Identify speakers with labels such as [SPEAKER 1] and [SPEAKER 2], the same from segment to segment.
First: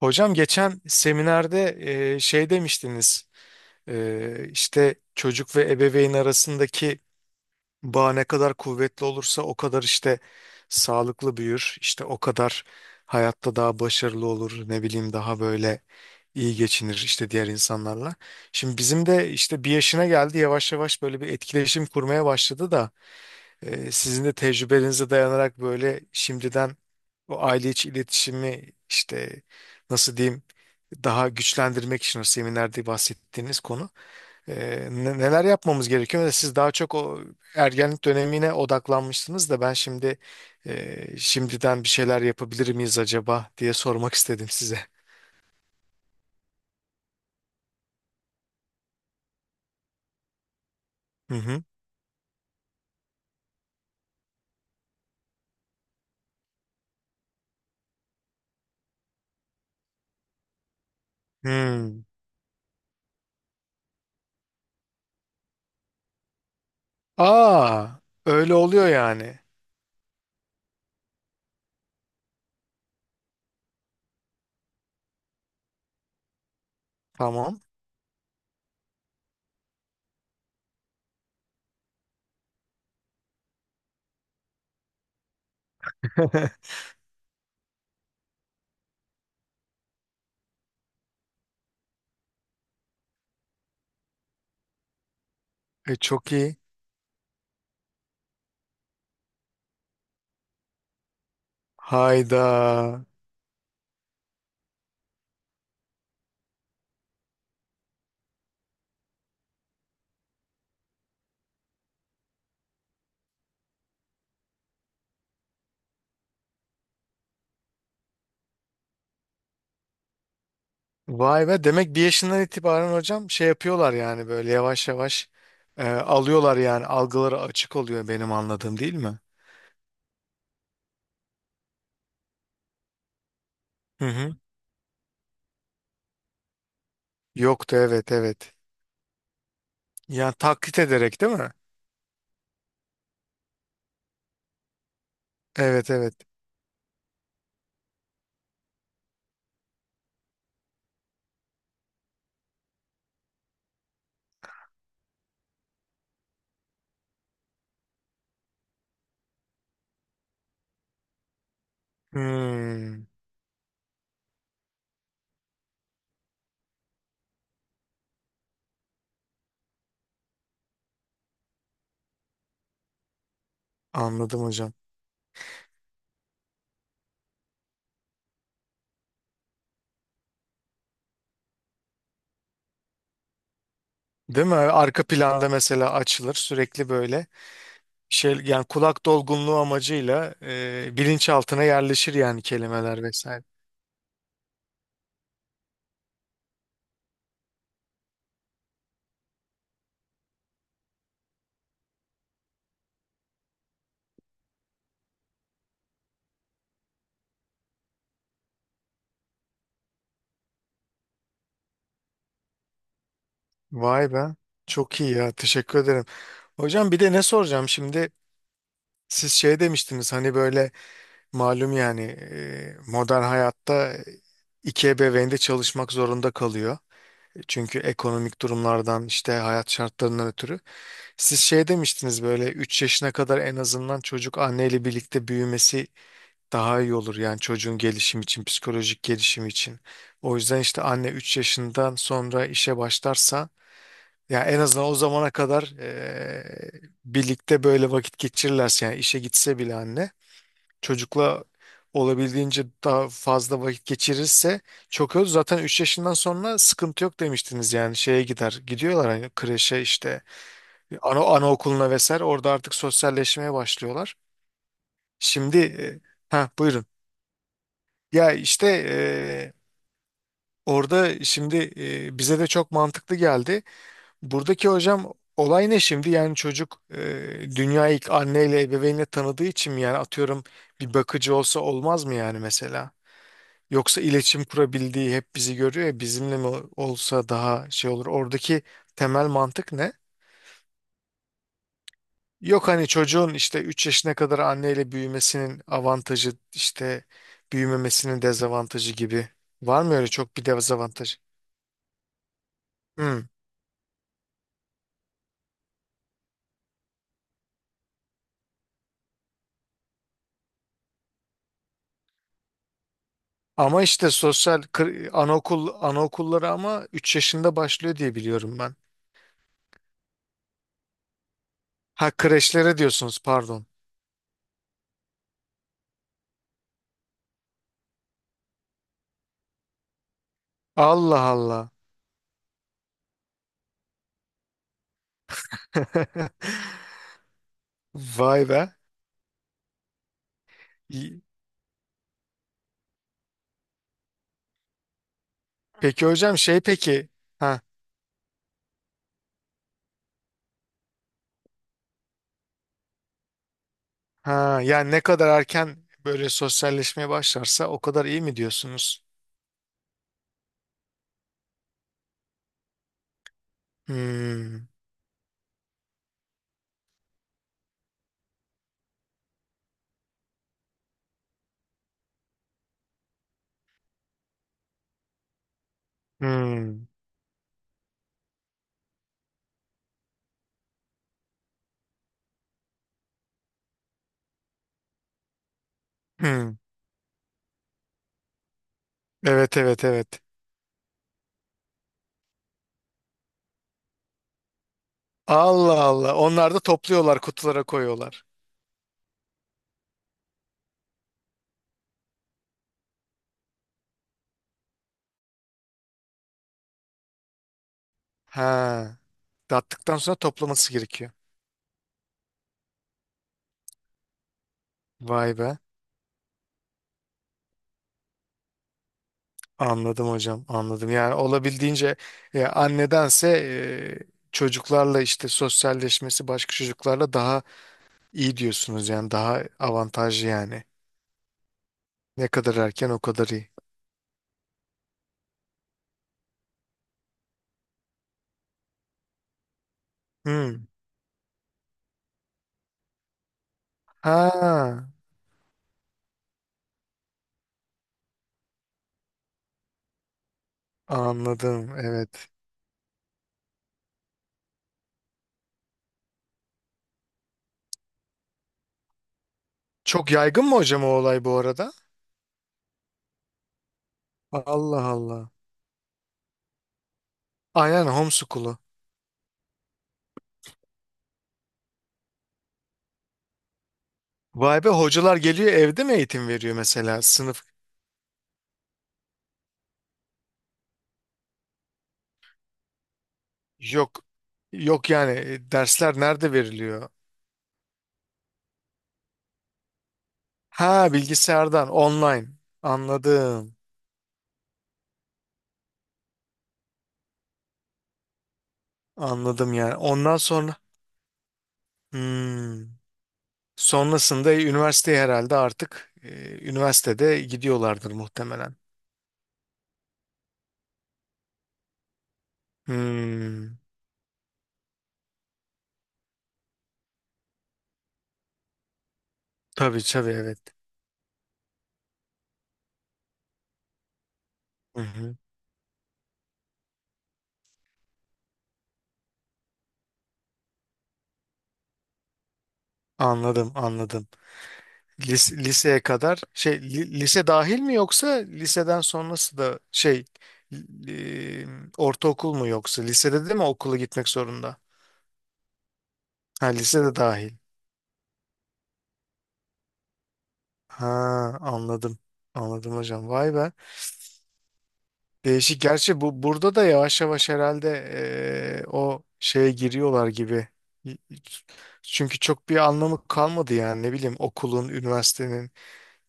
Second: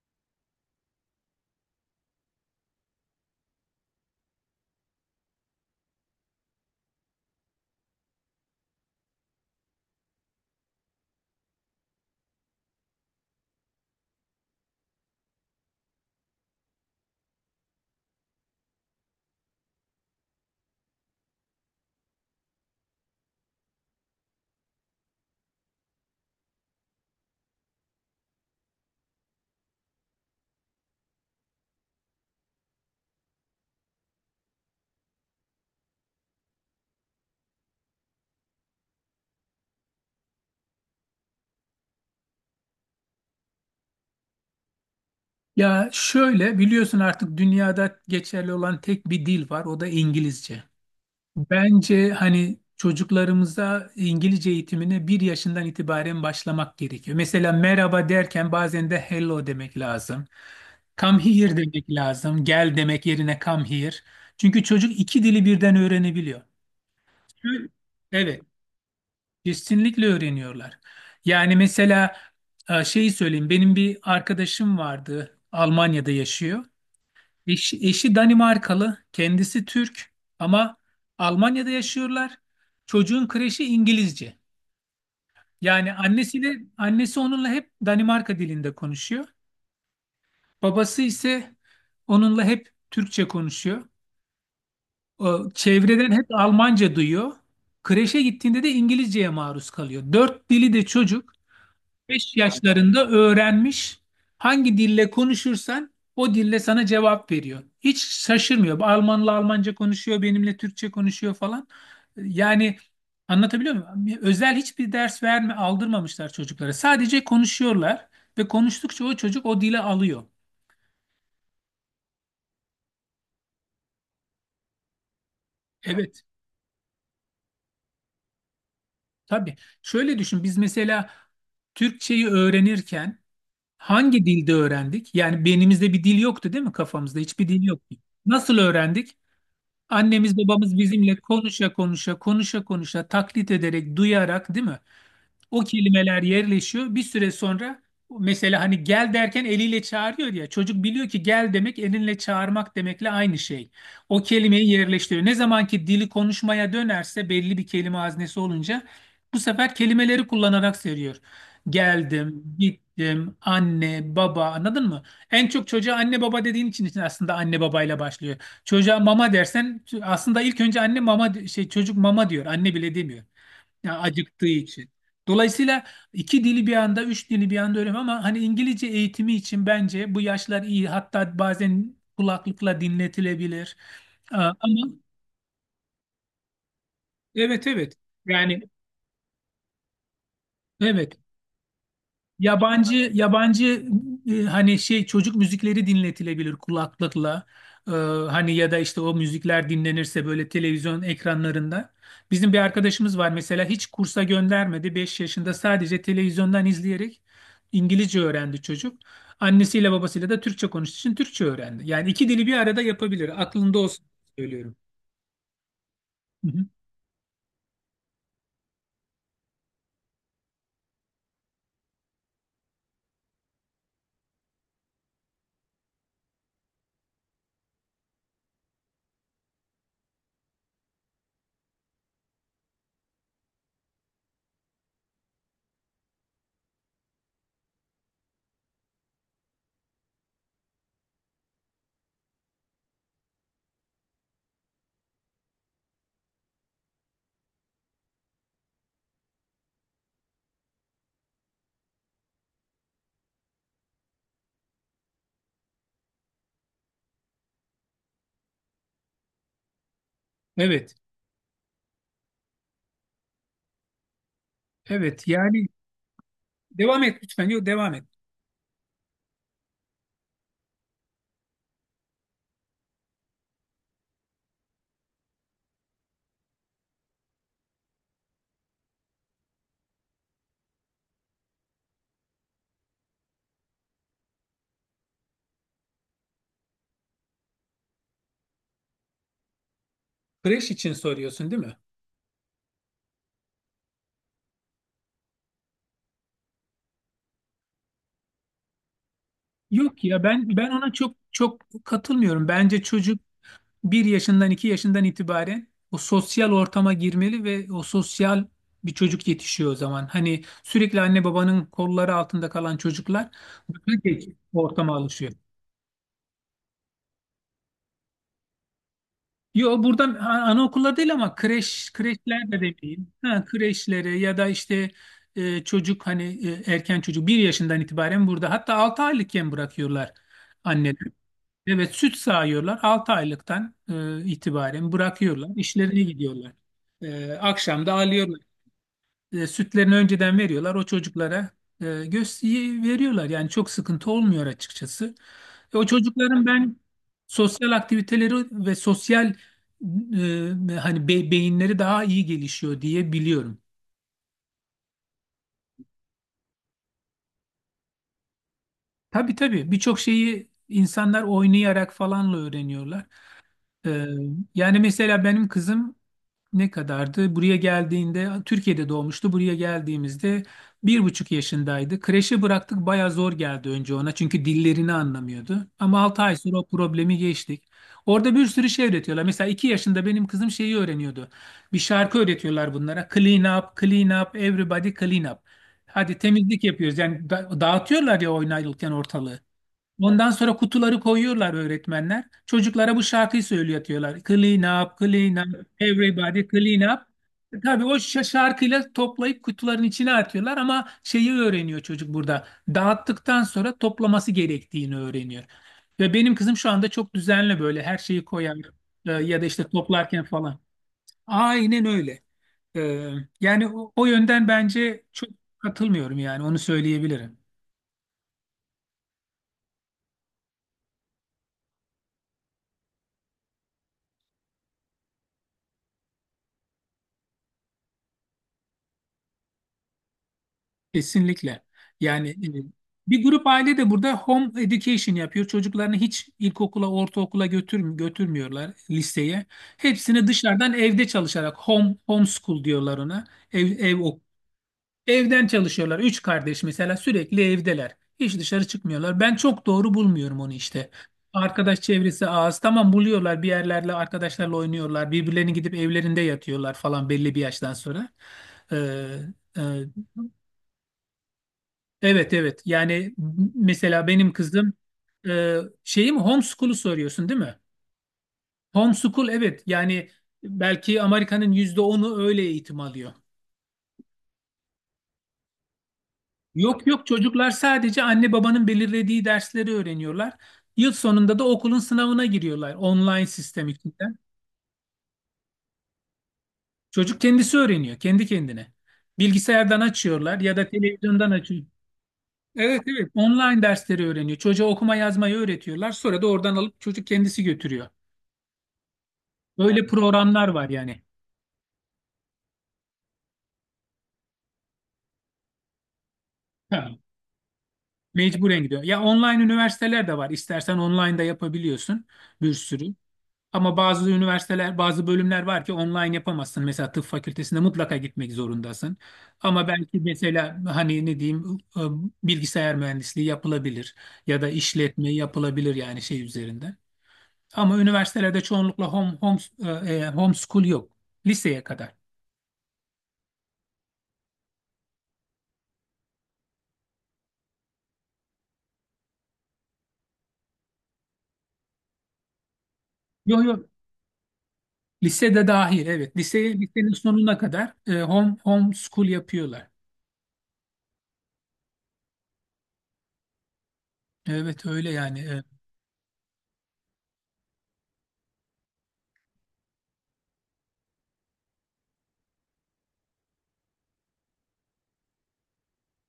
[SPEAKER 1] Hocam geçen seminerde şey demiştiniz, işte çocuk ve ebeveyn arasındaki bağ ne kadar kuvvetli olursa o kadar işte sağlıklı büyür, işte o kadar hayatta daha başarılı olur, ne bileyim daha böyle iyi geçinir işte diğer insanlarla. Şimdi bizim de işte bir yaşına geldi, yavaş yavaş böyle bir etkileşim kurmaya başladı da sizin de tecrübelerinize dayanarak böyle şimdiden o aile içi iletişimi işte nasıl diyeyim daha güçlendirmek için o seminerde bahsettiğiniz konu, neler yapmamız gerekiyor? Ve siz daha çok o ergenlik dönemine odaklanmışsınız da ben şimdi şimdiden bir şeyler yapabilir miyiz acaba diye sormak istedim size.
[SPEAKER 2] Ya, şöyle biliyorsun artık dünyada geçerli olan tek bir dil var, o da İngilizce.
[SPEAKER 1] Hı hı.
[SPEAKER 2] Bence hani çocuklarımıza İngilizce eğitimine bir yaşından itibaren başlamak gerekiyor. Mesela merhaba derken bazen de hello demek lazım. Come here demek
[SPEAKER 1] Hmm.
[SPEAKER 2] lazım. Gel demek yerine come here. Çünkü çocuk iki dili birden öğrenebiliyor.
[SPEAKER 1] Aa,
[SPEAKER 2] Evet,
[SPEAKER 1] öyle oluyor yani.
[SPEAKER 2] kesinlikle öğreniyorlar. Yani mesela şeyi söyleyeyim, benim bir arkadaşım vardı, Almanya'da yaşıyor.
[SPEAKER 1] Tamam.
[SPEAKER 2] Eşi Danimarkalı, kendisi Türk ama Almanya'da yaşıyorlar. Çocuğun kreşi İngilizce. Yani annesiyle annesi onunla hep Danimarka dilinde konuşuyor. Babası ise onunla hep Türkçe konuşuyor. O, çevreden hep
[SPEAKER 1] Çok iyi.
[SPEAKER 2] Almanca duyuyor. Kreşe gittiğinde de İngilizceye maruz kalıyor. Dört dili de çocuk beş
[SPEAKER 1] Hayda.
[SPEAKER 2] yaşlarında öğrenmiş. Hangi dille konuşursan o dille sana cevap veriyor. Hiç şaşırmıyor. Almanla Almanca konuşuyor, benimle Türkçe konuşuyor falan. Yani anlatabiliyor muyum? Özel hiçbir ders verme, aldırmamışlar çocuklara. Sadece konuşuyorlar ve konuştukça o çocuk o dile alıyor.
[SPEAKER 1] Vay be, demek bir yaşından itibaren hocam şey yapıyorlar yani böyle yavaş yavaş
[SPEAKER 2] Evet,
[SPEAKER 1] alıyorlar, yani algıları açık oluyor benim anladığım, değil mi?
[SPEAKER 2] tabii. Şöyle düşün, biz mesela Türkçeyi öğrenirken
[SPEAKER 1] Hı
[SPEAKER 2] hangi
[SPEAKER 1] hı.
[SPEAKER 2] dilde öğrendik? Yani beynimizde bir dil yoktu değil mi, kafamızda? Hiçbir dil
[SPEAKER 1] Yoktu,
[SPEAKER 2] yoktu.
[SPEAKER 1] evet evet.
[SPEAKER 2] Nasıl öğrendik?
[SPEAKER 1] Yani
[SPEAKER 2] Annemiz babamız
[SPEAKER 1] taklit
[SPEAKER 2] bizimle
[SPEAKER 1] ederek değil mi?
[SPEAKER 2] konuşa konuşa konuşa konuşa taklit ederek, duyarak değil mi? O
[SPEAKER 1] Evet evet.
[SPEAKER 2] kelimeler yerleşiyor. Bir süre sonra mesela hani gel derken eliyle çağırıyor ya. Çocuk biliyor ki gel demek elinle çağırmak demekle aynı şey. O kelimeyi yerleştiriyor. Ne zaman ki dili konuşmaya dönerse, belli bir kelime haznesi olunca bu sefer kelimeleri kullanarak seriyor. Geldim,
[SPEAKER 1] Hmm,
[SPEAKER 2] gittim, anne, baba, anladın mı? En çok çocuğa anne baba dediğin için aslında anne babayla başlıyor. Çocuğa mama dersen aslında ilk önce anne mama çocuk mama diyor. Anne bile demiyor. Yani
[SPEAKER 1] anladım
[SPEAKER 2] acıktığı
[SPEAKER 1] hocam.
[SPEAKER 2] için. Dolayısıyla iki dili bir anda, üç dili bir anda öğrenmem ama hani İngilizce eğitimi için bence bu yaşlar iyi. Hatta bazen kulaklıkla dinletilebilir.
[SPEAKER 1] Değil
[SPEAKER 2] Aa,
[SPEAKER 1] mi?
[SPEAKER 2] ama
[SPEAKER 1] Arka planda mesela açılır sürekli böyle
[SPEAKER 2] evet, evet.
[SPEAKER 1] şey
[SPEAKER 2] Yani
[SPEAKER 1] yani kulak dolgunluğu amacıyla
[SPEAKER 2] evet.
[SPEAKER 1] bilinçaltına yerleşir yani,
[SPEAKER 2] Yabancı
[SPEAKER 1] kelimeler vesaire.
[SPEAKER 2] yabancı hani çocuk müzikleri dinletilebilir kulaklıkla. Ee, hani ya da işte o müzikler dinlenirse böyle televizyon ekranlarında. Bizim bir arkadaşımız var mesela, hiç kursa göndermedi. 5 yaşında sadece televizyondan izleyerek İngilizce öğrendi çocuk. Annesiyle babasıyla da Türkçe konuştuğu için Türkçe öğrendi. Yani iki dili bir arada yapabilir. Aklında olsun,
[SPEAKER 1] Vay be.
[SPEAKER 2] söylüyorum.
[SPEAKER 1] Çok iyi ya, teşekkür ederim.
[SPEAKER 2] Hı hı.
[SPEAKER 1] Hocam bir de ne soracağım şimdi? Siz şey demiştiniz hani böyle malum yani, modern hayatta iki ebeveyn de çalışmak zorunda kalıyor. Çünkü ekonomik durumlardan, işte hayat şartlarından ötürü. Siz şey demiştiniz, böyle 3 yaşına kadar en azından çocuk anneyle birlikte büyümesi daha iyi olur. Yani çocuğun gelişim için, psikolojik gelişim için. O yüzden işte anne 3 yaşından sonra işe başlarsa ya en azından o zamana kadar birlikte böyle vakit geçirirlerse, yani işe gitse bile anne çocukla olabildiğince daha fazla vakit geçirirse çok öz. Zaten 3 yaşından sonra sıkıntı yok demiştiniz, yani şeye gider. Gidiyorlar hani kreşe, işte
[SPEAKER 2] Evet.
[SPEAKER 1] ana anaokuluna vesaire, orada artık sosyalleşmeye başlıyorlar.
[SPEAKER 2] Evet.
[SPEAKER 1] Şimdi
[SPEAKER 2] Yani
[SPEAKER 1] ha buyurun.
[SPEAKER 2] devam et lütfen. Yok, devam et.
[SPEAKER 1] Ya işte orada şimdi bize de çok mantıklı geldi. Buradaki hocam olay ne şimdi? Yani çocuk dünyayı ilk anneyle, ebeveynle tanıdığı için mi, yani atıyorum bir bakıcı olsa olmaz mı yani mesela? Yoksa iletişim kurabildiği, hep bizi görüyor ya, bizimle mi olsa daha şey olur. Oradaki temel mantık ne?
[SPEAKER 2] Kreş için soruyorsun değil mi?
[SPEAKER 1] Yok hani çocuğun işte 3 yaşına kadar anneyle büyümesinin avantajı, işte büyümemesinin dezavantajı gibi. Var mı
[SPEAKER 2] Yok
[SPEAKER 1] öyle
[SPEAKER 2] ya,
[SPEAKER 1] çok bir
[SPEAKER 2] ben ona çok
[SPEAKER 1] dezavantaj?
[SPEAKER 2] çok katılmıyorum. Bence çocuk
[SPEAKER 1] Hmm.
[SPEAKER 2] bir yaşından, iki yaşından itibaren o sosyal ortama girmeli ve o sosyal bir çocuk yetişiyor o zaman. Hani sürekli anne babanın kolları altında kalan çocuklar
[SPEAKER 1] Ama
[SPEAKER 2] daha
[SPEAKER 1] işte
[SPEAKER 2] geç ortama alışıyor.
[SPEAKER 1] anaokul anaokulları ama 3 yaşında başlıyor diye biliyorum ben.
[SPEAKER 2] Yo, burada anaokulları değil ama
[SPEAKER 1] Ha,
[SPEAKER 2] kreşler de
[SPEAKER 1] kreşlere
[SPEAKER 2] demeyeyim.
[SPEAKER 1] diyorsunuz,
[SPEAKER 2] Ha,
[SPEAKER 1] pardon.
[SPEAKER 2] kreşlere ya da işte çocuk hani erken çocuk bir yaşından itibaren burada, hatta 6 aylıkken bırakıyorlar anneler.
[SPEAKER 1] Allah Allah.
[SPEAKER 2] Evet, süt sağıyorlar. 6 aylıktan itibaren bırakıyorlar. İşlerine gidiyorlar. Akşam da alıyorlar.
[SPEAKER 1] Vay be.
[SPEAKER 2] Sütlerini önceden veriyorlar. O
[SPEAKER 1] İyi.
[SPEAKER 2] çocuklara göz veriyorlar. Yani çok sıkıntı olmuyor açıkçası. O
[SPEAKER 1] Peki hocam
[SPEAKER 2] çocukların
[SPEAKER 1] şey
[SPEAKER 2] ben
[SPEAKER 1] peki. Ha.
[SPEAKER 2] sosyal aktiviteleri ve sosyal, hani beyinleri daha iyi gelişiyor diye biliyorum.
[SPEAKER 1] Ha, yani ne kadar erken böyle sosyalleşmeye başlarsa o kadar iyi mi diyorsunuz?
[SPEAKER 2] Tabii, tabii, birçok şeyi insanlar oynayarak falanla öğreniyorlar. E,
[SPEAKER 1] Hmm,
[SPEAKER 2] Yani mesela benim kızım ne kadardı? Buraya geldiğinde Türkiye'de doğmuştu. Buraya geldiğimizde 1,5 yaşındaydı. Kreşe bıraktık, baya zor geldi önce ona çünkü dillerini anlamıyordu. Ama 6 ay sonra o
[SPEAKER 1] hmm,
[SPEAKER 2] problemi geçtik. Orada bir sürü şey öğretiyorlar. Mesela 2 yaşında benim kızım şeyi öğreniyordu. Bir şarkı öğretiyorlar bunlara. Clean up, clean up, everybody clean up. Hadi
[SPEAKER 1] hmm.
[SPEAKER 2] temizlik yapıyoruz. Yani dağıtıyorlar ya oynarken ortalığı.
[SPEAKER 1] Evet evet evet.
[SPEAKER 2] Ondan sonra kutuları koyuyorlar öğretmenler. Çocuklara bu şarkıyı söylüyorlar. Clean up, clean up,
[SPEAKER 1] Allah Allah.
[SPEAKER 2] everybody
[SPEAKER 1] Onlar da
[SPEAKER 2] clean up.
[SPEAKER 1] topluyorlar, kutulara
[SPEAKER 2] Tabii, o
[SPEAKER 1] koyuyorlar.
[SPEAKER 2] şarkıyla toplayıp kutuların içine atıyorlar ama şeyi öğreniyor çocuk burada. Dağıttıktan sonra toplaması gerektiğini öğreniyor. Ve benim kızım şu anda çok düzenli, böyle her şeyi koyar
[SPEAKER 1] Ha,
[SPEAKER 2] ya da işte
[SPEAKER 1] tattıktan sonra
[SPEAKER 2] toplarken falan.
[SPEAKER 1] toplaması gerekiyor.
[SPEAKER 2] Aynen öyle. E, Yani o yönden bence çok
[SPEAKER 1] Vay be.
[SPEAKER 2] katılmıyorum, yani onu söyleyebilirim.
[SPEAKER 1] Anladım hocam, anladım. Yani olabildiğince annedense çocuklarla işte sosyalleşmesi, başka çocuklarla daha iyi diyorsunuz yani, daha avantajlı yani.
[SPEAKER 2] Kesinlikle. Yani
[SPEAKER 1] Ne kadar erken o
[SPEAKER 2] bir
[SPEAKER 1] kadar
[SPEAKER 2] grup
[SPEAKER 1] iyi.
[SPEAKER 2] aile de burada home education yapıyor. Çocuklarını hiç ilkokula, ortaokula götürmüyorlar, liseye. Hepsini
[SPEAKER 1] Hmm.
[SPEAKER 2] dışarıdan evde çalışarak homeschool diyorlar ona. Ev ev ok-
[SPEAKER 1] Ha.
[SPEAKER 2] Evden çalışıyorlar. Üç kardeş mesela, sürekli evdeler. Hiç dışarı çıkmıyorlar. Ben çok doğru bulmuyorum onu işte.
[SPEAKER 1] Anladım,
[SPEAKER 2] Arkadaş çevresi
[SPEAKER 1] evet.
[SPEAKER 2] az. Tamam, buluyorlar bir yerlerle, arkadaşlarla oynuyorlar. Birbirlerini gidip evlerinde yatıyorlar falan belli bir yaştan sonra. Ee, e,
[SPEAKER 1] Çok yaygın mı hocam o olay bu arada?
[SPEAKER 2] Evet, evet. Yani mesela benim kızım,
[SPEAKER 1] Allah Allah.
[SPEAKER 2] e, şeyi mi, homeschool'u soruyorsun değil mi?
[SPEAKER 1] Aynen, homeschool'u.
[SPEAKER 2] Homeschool, evet. Yani belki Amerika'nın %10'u öyle eğitim alıyor.
[SPEAKER 1] Vay be, hocalar geliyor evde mi eğitim veriyor
[SPEAKER 2] Yok,
[SPEAKER 1] mesela?
[SPEAKER 2] yok,
[SPEAKER 1] Sınıf
[SPEAKER 2] çocuklar sadece anne babanın belirlediği dersleri öğreniyorlar. Yıl sonunda da okulun sınavına giriyorlar online sistem
[SPEAKER 1] yok.
[SPEAKER 2] içinden.
[SPEAKER 1] Yok yani, dersler nerede veriliyor?
[SPEAKER 2] Çocuk kendisi öğreniyor kendi kendine. Bilgisayardan açıyorlar ya da
[SPEAKER 1] Ha,
[SPEAKER 2] televizyondan açıyor.
[SPEAKER 1] bilgisayardan online.
[SPEAKER 2] Evet, evet,
[SPEAKER 1] Anladım.
[SPEAKER 2] online dersleri öğreniyor. Çocuğa okuma yazmayı öğretiyorlar. Sonra da oradan alıp çocuk kendisi götürüyor.
[SPEAKER 1] Anladım yani.
[SPEAKER 2] Öyle
[SPEAKER 1] Ondan
[SPEAKER 2] programlar
[SPEAKER 1] sonra
[SPEAKER 2] var yani.
[SPEAKER 1] hmm. Sonrasında üniversiteye herhalde artık
[SPEAKER 2] Ha,
[SPEAKER 1] üniversitede gidiyorlardır muhtemelen.
[SPEAKER 2] mecburen gidiyor. Ya, online üniversiteler de var. İstersen online da yapabiliyorsun, bir sürü.
[SPEAKER 1] Hmm.
[SPEAKER 2] Ama bazı üniversiteler, bazı bölümler var ki online yapamazsın. Mesela tıp fakültesinde mutlaka gitmek zorundasın. Ama
[SPEAKER 1] Tabii
[SPEAKER 2] belki
[SPEAKER 1] tabii evet.
[SPEAKER 2] mesela hani ne diyeyim, bilgisayar mühendisliği yapılabilir ya da
[SPEAKER 1] Hı
[SPEAKER 2] işletme
[SPEAKER 1] hı.
[SPEAKER 2] yapılabilir, yani üzerinde. Ama üniversitelerde çoğunlukla home homeschool yok. Liseye kadar.
[SPEAKER 1] Anladım anladım. Liseye kadar şey, lise dahil mi, yoksa liseden sonrası da şey, li- ortaokul mu, yoksa lisede de mi
[SPEAKER 2] Yok, yok,
[SPEAKER 1] okula gitmek zorunda?
[SPEAKER 2] lisede dahil evet.
[SPEAKER 1] Ha, lisede
[SPEAKER 2] Lisenin
[SPEAKER 1] dahil.
[SPEAKER 2] sonuna kadar home school yapıyorlar.
[SPEAKER 1] Ha, anladım. Anladım hocam. Vay be.
[SPEAKER 2] Evet, öyle yani.
[SPEAKER 1] Değişik. Gerçi bu burada da yavaş yavaş herhalde o şeye giriyorlar gibi. Çünkü çok bir anlamı kalmadı yani, ne bileyim okulun, üniversitenin.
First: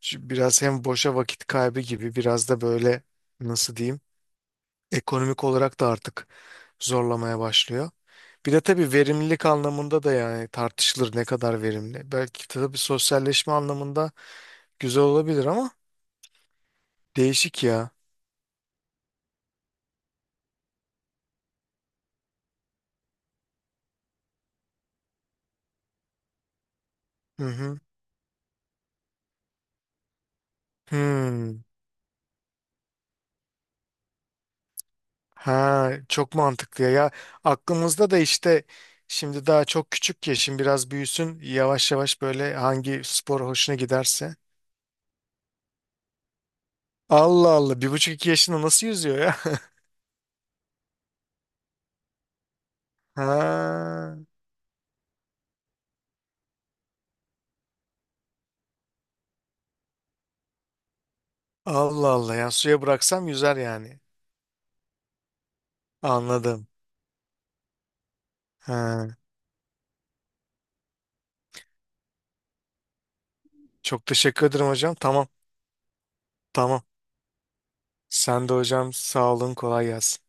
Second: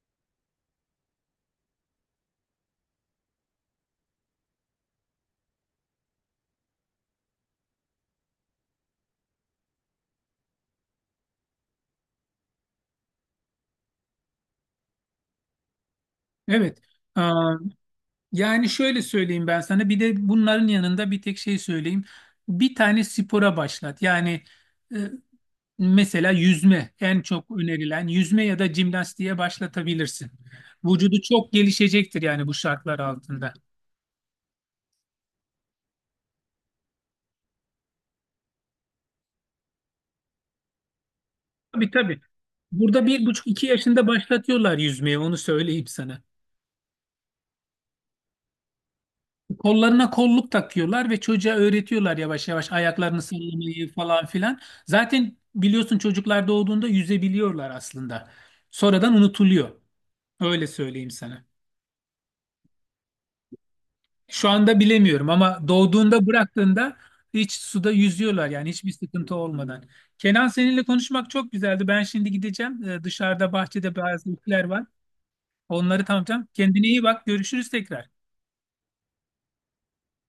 [SPEAKER 1] Şu biraz hem boşa vakit kaybı gibi, biraz da böyle nasıl diyeyim, ekonomik olarak da artık zorlamaya başlıyor. Bir de tabii verimlilik anlamında da yani, tartışılır ne kadar verimli. Belki tabii sosyalleşme anlamında güzel olabilir ama,
[SPEAKER 2] Evet. Aa,
[SPEAKER 1] değişik ya.
[SPEAKER 2] yani şöyle söyleyeyim ben sana, bir de bunların yanında bir tek şey söyleyeyim. Bir tane spora başlat. Yani e, mesela yüzme en
[SPEAKER 1] Hı
[SPEAKER 2] çok
[SPEAKER 1] hı.
[SPEAKER 2] önerilen, yüzme ya da jimnastiğe başlatabilirsin. Vücudu çok
[SPEAKER 1] Hmm.
[SPEAKER 2] gelişecektir yani bu şartlar altında.
[SPEAKER 1] Ha, çok mantıklı ya. Ya aklımızda da işte şimdi daha çok küçük ya, şimdi biraz büyüsün
[SPEAKER 2] Tabii,
[SPEAKER 1] yavaş
[SPEAKER 2] tabii.
[SPEAKER 1] yavaş, böyle hangi
[SPEAKER 2] Burada bir
[SPEAKER 1] spor
[SPEAKER 2] buçuk iki
[SPEAKER 1] hoşuna
[SPEAKER 2] yaşında
[SPEAKER 1] giderse.
[SPEAKER 2] başlatıyorlar yüzmeye, onu söyleyeyim sana.
[SPEAKER 1] Allah Allah, bir buçuk iki yaşında nasıl yüzüyor ya?
[SPEAKER 2] Kollarına kolluk takıyorlar ve çocuğa öğretiyorlar yavaş yavaş ayaklarını sallamayı
[SPEAKER 1] Ha,
[SPEAKER 2] falan filan. Zaten biliyorsun, çocuklar doğduğunda yüzebiliyorlar aslında. Sonradan unutuluyor. Öyle söyleyeyim sana.
[SPEAKER 1] Allah Allah, yani suya bıraksam yüzer yani.
[SPEAKER 2] Şu anda bilemiyorum ama doğduğunda,
[SPEAKER 1] Anladım.
[SPEAKER 2] bıraktığında hiç suda yüzüyorlar yani, hiçbir
[SPEAKER 1] Ha,
[SPEAKER 2] sıkıntı olmadan. Kenan, seninle konuşmak çok güzeldi. Ben şimdi gideceğim. Dışarıda bahçede
[SPEAKER 1] çok
[SPEAKER 2] bazı
[SPEAKER 1] teşekkür
[SPEAKER 2] işler
[SPEAKER 1] ederim
[SPEAKER 2] var.
[SPEAKER 1] hocam. Tamam,
[SPEAKER 2] Onları tamamlayacağım.
[SPEAKER 1] tamam.
[SPEAKER 2] Kendine iyi bak. Görüşürüz tekrar.
[SPEAKER 1] Sen de hocam, sağ olun, kolay gelsin.